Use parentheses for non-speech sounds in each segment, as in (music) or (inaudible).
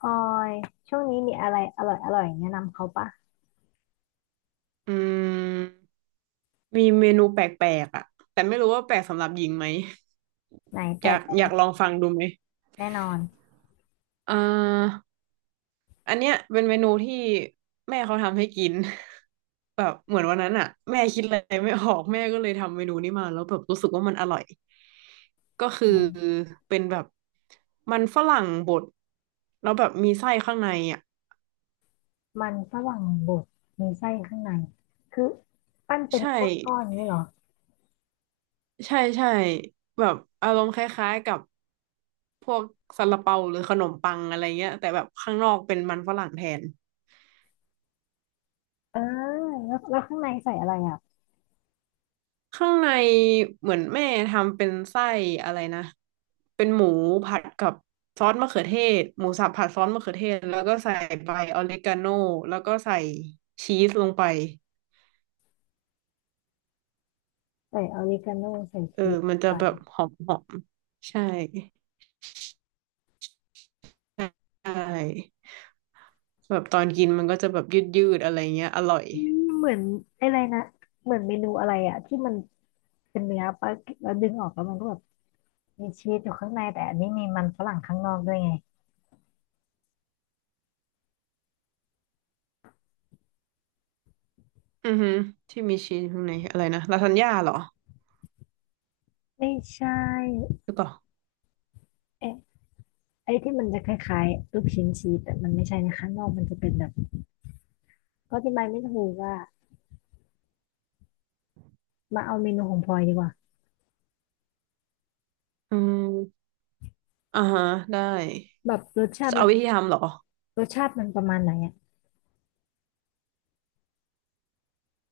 ออยช่วงนี้มีอะไรอร่อยอร่อยแนะนำเขาปะอืมมีเมนูแปลกๆอ่ะแต่ไม่รู้ว่าแปลกสำหรับหญิงไหมไหนแบอยาบกประมาณลองฟังดูไหมแน่นอนอ่าอันเนี้ยเป็นเมนูที่แม่เขาทำให้กิน (laughs) แบบเหมือนวันนั้นอ่ะแม่คิดอะไรไม่ออกแม่ก็เลยทำเมนูนี้มาแล้วแบบรู้สึกว่ามันอร่อยก็คือไหนเป็นแบบมันฝรั่งบดแล้วแบบมีไส้ข้างในอ่ะมันฝรั่งบดมีไส้ข้างในคือปั้นเป็นใช่ก้อนก้อนนี้เหรอใช่ใช่แบบอารมณ์คล้ายๆกับ พวกซาลาเปาหรือขนมปังอะไรเงี้ยแต่แบบข้างนอกเป็นมันฝรั่งแทนเออแล้วข้างในใส่อะไรอ่ะข้างในเหมือนแม่ทำเป็นไส้อะไรนะเป็นหมูผัดกับซอสมะเขือเทศหมูสับผัดซอสมะเขือเทศแล้วก็ใส่ใบออริกาโนแล้วก็ใส่ชีสลงไปใส่ออริกาโนใส่เออชีสมันจะไปแบบหอมหอมใช่ใช่แบบตอนกินมันก็จะแบบยืดยืดอะไรเงี้ยอร่อยอืมเหมือนอะไรนะเหมือนเมนูอะไรอ่ะที่มันเป็นเนื้อปะแล้วดึงออกแล้วมันก็แบบมีชีสอยู่ข้างในแต่อันนี้มีมันฝรั่งข้างนอกด้วยไงอือฮึที่มีชีสข้างในอะไรนะลาซานญ่าเหรอไม่ใช่หรือเปล่าเอ๊ะไอ้ที่มันจะคล้ายๆลูกชิ้นชีสแต่มันไม่ใช่นะข้างนอกมันจะเป็นแบบ เขาอธิบายไม่ถูกอ่ะมาเอาเมนูของพลอยดีกว่าอืม อ่าฮะได้แบบรสชาจะติมัเอานวิธีทำเหรอรสชาติมันประมาณไหนอ่ะ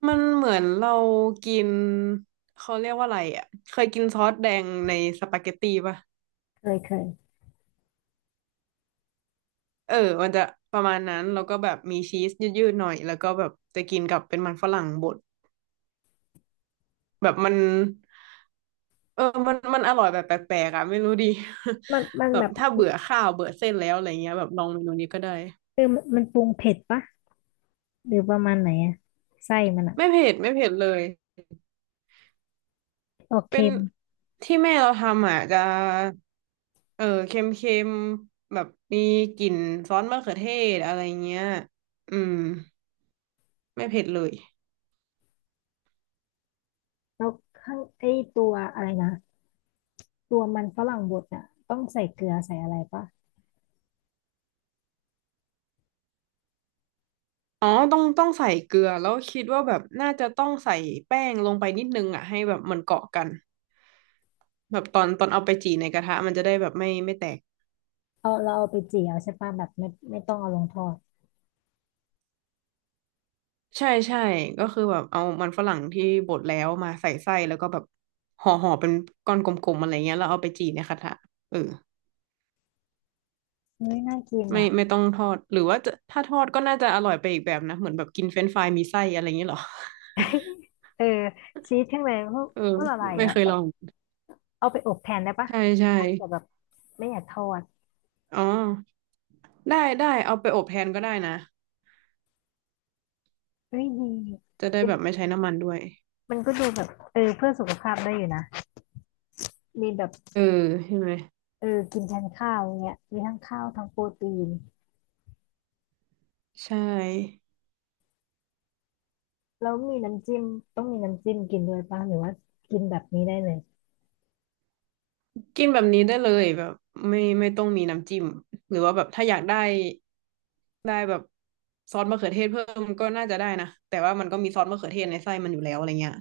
มันเหมือนเรากินเขาเรียกว่าอะไรอ่ะเคยกินซอสแดงในสปาเกตตีป่ะเคยเคยเออมันจะประมาณนั้นแล้วก็แบบมีชีสยืดๆหน่อยแล้วก็แบบจะกินกับเป็นมันฝรั่งบดแบบมันเออมันอร่อยแบบแปลกๆอ่ะไม่รู้ดี มันมัน (laughs) แบแบบบถ้าเบื่อข้าวเบื่อเส้นแล้วอะไรเงี้ยแบบลองเมนูนี้ก็ได้เออมันมันปรุงเผ็ดปะหรือประมาณไหนอ่ะไส้มันอ่ะไม่เผ็ดเลย ออกเป็นเค็มที่แม่เราทำอ่ะจะเออเค็มเค็มแบบมีกลิ่นซอสมะเขือเทศอะไรเงี้ยอืมไม่เผ็ดเลยแล้วข้างไอ้ตัวอะไรนะตัวมันฝรั่งบดอ่ะต้องใส่เกลือใส่อะไรปะอ๋อต้องใส่เกลือแล้วคิดว่าแบบน่าจะต้องใส่แป้งลงไปนิดนึงอ่ะให้แบบมันเกาะกันแบบตอนเอาไปจี่ในกระทะมันจะได้แบบไม่แตกเอาเราเอาไปเจียวใช่ปะแบบไม่ต้องเอาลงทอดใช่ใช่ก็คือแบบเอามันฝรั่งที่บดแล้วมาใส่ไส้แล้วก็แบบห่อเป็นก้อนกลมๆอะไรเงี้ยแล้วเอาไปจี่ในกระทะเออ เฮ้ยน่ากินไม่อ่ะ ต้องทอดหรือว่าจะถ้าทอดก็น่าจะอร่อยไปอีกแบบนะเหมือนแบบกินเฟรนช์ฟรายมีไส้อะไรอย่างเงี้ยเหรอ (laughs) (laughs) เออชีสทั้งเลยพวกเออพวกละลายไม่อ่ะเคยลองเอาไปอบแทนได้ปะใช่ใช่ถ้าเกิดแบบไม่อยากทอดอ๋อได้ได้เอาไปอบแทนก็ได้นะเฮ้ยดี จะได้แบบไม่ใช้น้ำมันด้วยมันก็ดูแบบเออเพื่อสุขภาพได้อยู่นะมีแบบเออใช่ไหมเออกินแทนข้าวเงี้ยมีทั้งข้าวทั้งโปรตีนใช่แล้วมีน้ำจิ้มต้องมีน้ำจิ้มกินด้วยป่ะหรือว่ากินแบบนี้ได้เลยกินแบบนี้ได้เลยแบบไม่ต้องมีน้ำจิ้มหรือว่าแบบถ้าอยากได้ได้แบบซอสมะเขือเทศเพิ่มก็น่าจะได้นะแต่ว่ามันก็มีซอสมะเขือเทศในไส้มันอยู่แล้วอะไรเงี้ย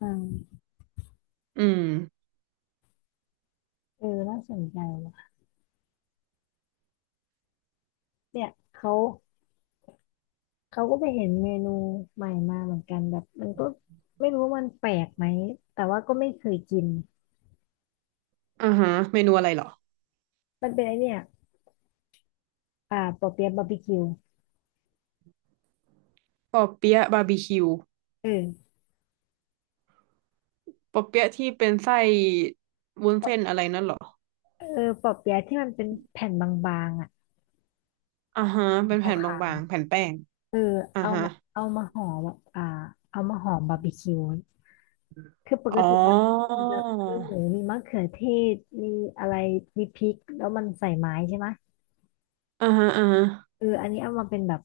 อืมอืมเออน่าสนใจว่ะเนี่ยเขาเขาก็ไปเห็นเมนูใหม่มาเหมือนกันแบบมันก็ไม่รู้ว่ามันแปลกไหมแต่ว่าก็ไม่เคยกินอ่าฮะเมนูอะไรเหรอมันเป็นไอเนี่ยอ่าปอเปี๊ยะบาร์บีคิวปอเปี๊ยะบาร์บีคิว เออปอเปี๊ยะที่เป็นไส้วุ้นเส้นอะไรนั่นเหรอเออปอเปี๊ยะที่มันเป็นแผ่นบางๆอ่ะอ่าฮะเป็นแผ่นขาว บางๆแผ่นแป้งเอออ่าเอาฮะมาเอามาห่อแบบอ่าเอามาห่อบาร์บีคิวคือปกอ๋อติบาร์บีคิวมันจะมีหมูมีมะเขือเทศมีอะไรมีพริกแล้วมันใส่ไม้ใช่ไหมอ่าฮะอ่าฮะเอออันนี้เอามาเป็นแบบ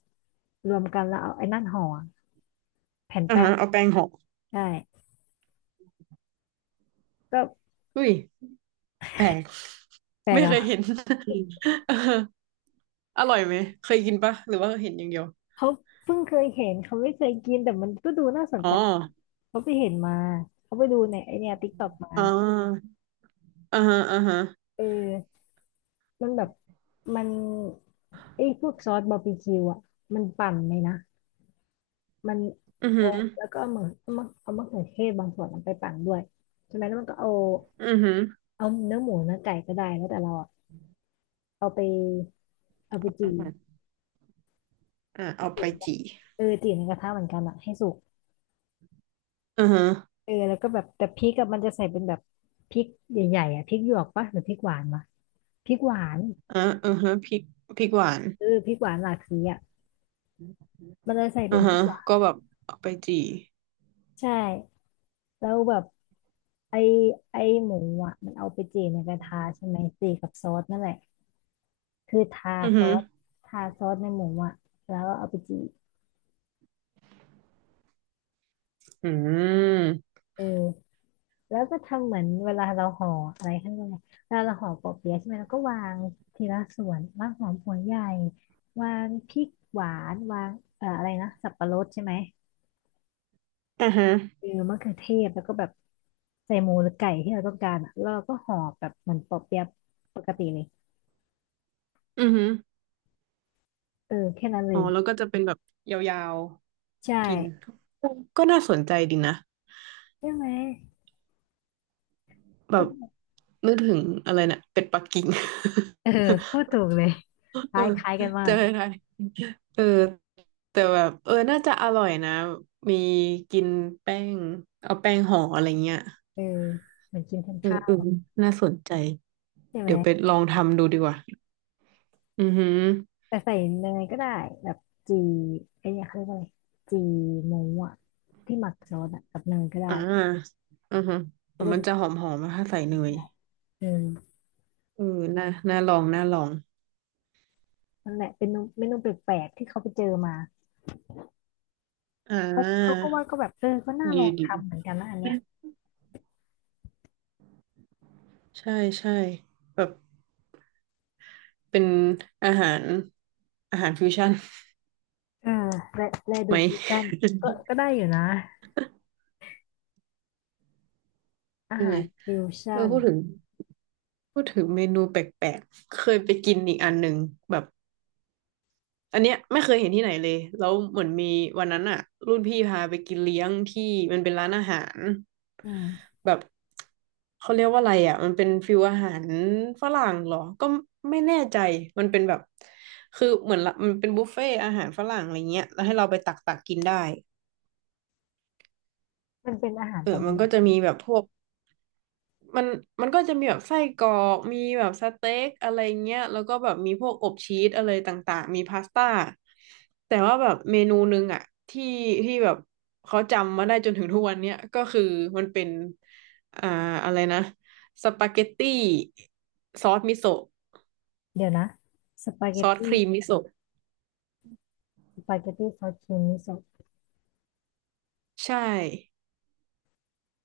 รวมกันแล้วเอาไอ้นั่นห่อแผ่นอ่าแป้งฮะเอาแป้งห่อได้ก็อุ้ยแปลกแปลกไม่เคยเห็อ่ะนอืมเอออร่อยไหมเคยกินปะหรือว่าเห็นอย่างเดียวเขาเพิ่งเคยเห็นเขาไม่เคยกินแต่มันก็ดูน่าสนอ๋อใจเขาไปเห็นมาเขาไปดูในไอเนี่ยติ๊กต็อกมาอ่าอ่าฮะอ่าฮะเออมันแบบมันไอ้พวกซอสบาร์บีคิวอ่ะมันปั่นเลยนะ มันอือหืเอาอแล้วก็เอามะเขือเทศบางส่วนเอาไปปั่นด้วยใช่ไหมแล้วมันก็เอาอือหือเอาเนื้อหมูเนื้อไก่ก็ได้แล้วแต่เราอะเอาไปเอาไปอือจี่หืออ่าเอาไปจี่จี่เออจี่ในกระทะเหมือนกันอะให้สุกอือฮะเออแล้วก็แบบแต่พริกอะมันจะใส่เป็นแบบพริกใหญ่ๆอะพริกหยวกปะหรือพริกหวานวะพริกหวานอ่าอือฮะพริกหวานเออพริกหวานหลากสีอะมันจะใส่เป็อืนอพริฮะกหวาก็นแบบเอาไปจี่ใช่แล้วแบบไอไอหมูอะมันเอาไปจี่ในกระทะใช่ไหมจี่กับซอสนั่นแหละ คืออือซหืออสทาซอสในหมูอ่ะแล้วก็เอาไปจีบอืมเออแล้วก็ทำเหมือนเวลาเราห่ออะไรข้างในเวลาเราห่อปอเปี๊ยะใช่ไหมเราก็วางทีละส่วนวางหอมหัวใหญ่วางพริกหวานวางอะไรนะสับปะรดใช่ไหมอ่อฮะ เออมะเขือเทศแล้วก็แบบใส่หมูหรือไก่ที่เราต้องการอ่ะแล้วเราก็ห่อแบบเหมือนปอเปี๊ยะปกติเลยอือหือเออแค่นั้นเลอ๋อยแล้วก็จะเป็นแบบยาวใช่ๆกิน ก็น่าสนใจดีนะใช่ไหมแบต้บนนึกถึงอะไรนะเป็ดปักกิ่ง (laughs) เออพูดถูกเลยคเออ ล้ายคล้ายกันมาเจอกไทยเออแต่แบบเออน่าจะอร่อยนะมีกินแป้งเอาแป้งห่ออะไรเงี้ยเออเหมือนกินทั้งเออข้าเออว น่าสนใจ ใช่ไหมเดี๋ยวไปลองทำดูดีกว่าอือหือแต่ใส่เนยก็ได้แบบจีไอ้เนี่ยเขาเรียกว่าอะไรจีหมูอ่ะที่หมักซอสอะกับเนยก็ได้อ่าอือหือจะอ๋อได้มันแบบจะหอมหอมถ้าใส่เนยได้เออเออน่าลองน่าลองนั่นแหละเป็นเมนูเมนูแปลกๆที่เขาไปเจอมาอ่เขาเขาก็าว่าก็แบบเออก็น่าลดีองดี ทำเหมือนกันนะอันเนี้ยใช่ใช่แบบเป็นอาหารฟิวชั่นเออและและดูไหม ฟิวชั่นก็ก็ได้ (laughs) อยู่นะอาใช่ไหหามรฟิวเอชั่อนพูดถึงเมนูแปลกๆเคยไปกินอีกอันหนึ่งแบบอันเนี้ยไม่เคยเห็นที่ไหนเลยแล้วเหมือนมีวันนั้นอะรุ่นพี่พาไปกินเลี้ยงที่มันเป็นร้านอาหารอืมแบบเขาเรียกว่าอะไรอะมันเป็นฟิวอาหารฝรั่งเหรอก็ไม่แน่ใจมันเป็นแบบคือเหมือนละมันเป็นบุฟเฟ่อาหารฝรั่งอะไรเงี้ยแล้วให้เราไปตักกินได้ มันเป็นอาหารเออประมัมานณไหก็จะนมีแบบพวกมันก็จะมีแบบไส้กรอกมีแบบสเต็กอะไรเงี้ยแล้วก็แบบมีพวกอบชีสอะไรต่างๆ มีพาสต้า แต่ว่าแบบเมนูหนึงอะที่แบบเขาจำมาได้จนถึงทุกวันเนี้ยก็คือมันเป็นอ่าอะไรนะสปาเกตตี้ซอสมิโซะเดี๋ยวนะสปาเกซตอสตี้ครีมมิโซะสปาเกตตี้ซอสครีมมิโซะใช่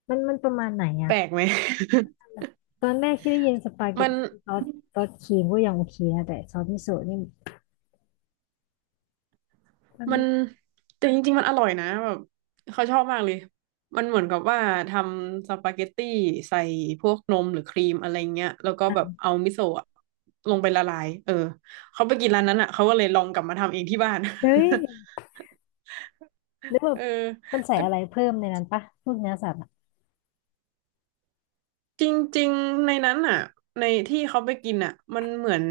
มันมันประมาณไหนแปอะ ลกไหม (laughs) ตอนแรกที่ได้ยินสปาเกมัตน ตี้ซอสซอสครีมก็ยังโอเคนะแต่ซอสมิโซะนี่มันมันแต่จริงๆมันอร่อยนะแบบเขาชอบมากเลยมันเหมือนกับว่าทำสปาเกตตี้ใส่พวกนมหรือครีมอะไรเงี้ยแล้วก็อ่ะแบบเอามิโซะอะลงไปละลายเออเขาไปกินร้านนั้นอ่ะเขาก็เลยลองกลับมาทำเองที่บ้าน เฮ้ยหรือ (laughs) แบเอบอมันใส่ก็อะไรเพิ่มในนั้นปะพวกเนื้อสัตว์อะจริงๆในนั้นอ่ะในที่เขาไปกินอ่ะมันเหมือน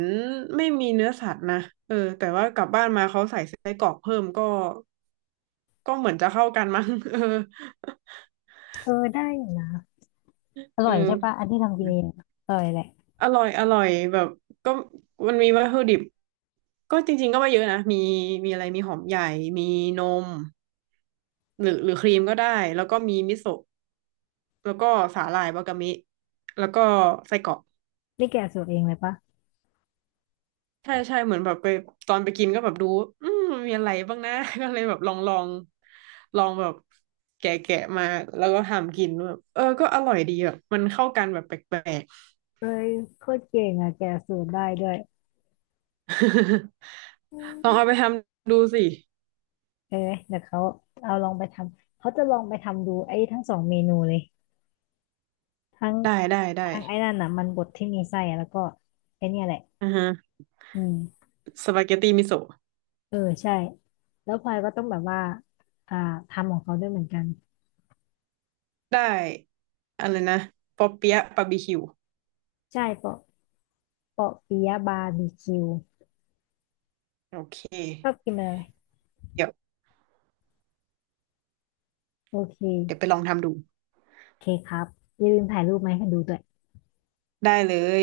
ไม่มีเนื้อสัตว์นะเออแต่ว่ากลับบ้านมาเขาใส่ไส้กรอกเพิ่มก็เหมือนจะเข้ากันมั้ง (laughs) เออเออได้อยู่นะอเอร่อยใช่ปะอันที่ทำกินเออ งอะอร่อยแหละอร่อยอร่อยแบบก็มันมีวัตถุดิบก็จริงๆก็ไม่เยอะนะมีอะไรมีหอมใหญ่มีนมหรือครีมก็ได้แล้วก็มีมิโซะแล้วก็สาหร่ายวากามิแล้วก็ไส้กรอกนี่แกะสูตรเองเลยปะใช่ใช่เหมือนแบบไปตอนไปกินก็แบบดูอืมมีอะไรบ้างนะ (laughs) ก็เลยแบบลองลองลองแบบแกะมาแล้วก็ทำกินแบบเออก็อร่อยดีแบบมันเข้ากันแบบแปลกเอ้ยโคตรเก่งอ่ะแกะสูตรได้ด้วยอืๆ (laughs) ลอมงเอาไปทำดูสิเออเดี๋ยวเขาเอาลองไปทำเขาจะลองไปทำดูไอ้ทั้งสองเมนูเลยทั้งได้ได้ได้ทั้งไอ้นั่นน่ะมันบดที่มีไส้อะแล้วก็ไอ้เนี่ยแหละอือฮะ อืม สปาเกตตีมิโซะเออใช่แล้วพลอยก็ต้องแบบว่าอ่าทำของเขาด้วยเหมือนกันได้อะไรนะปอเปี๊ยะบาร์บีคิวใช่เปาะเปาะปิยะบาร์บีคิวโอเคชอบกินอะไรเดี๋ยวโอเคไปลองทำดูโอเคครับอย่าลืมถ่ายรูปมาให้ดูด้วยได้เลย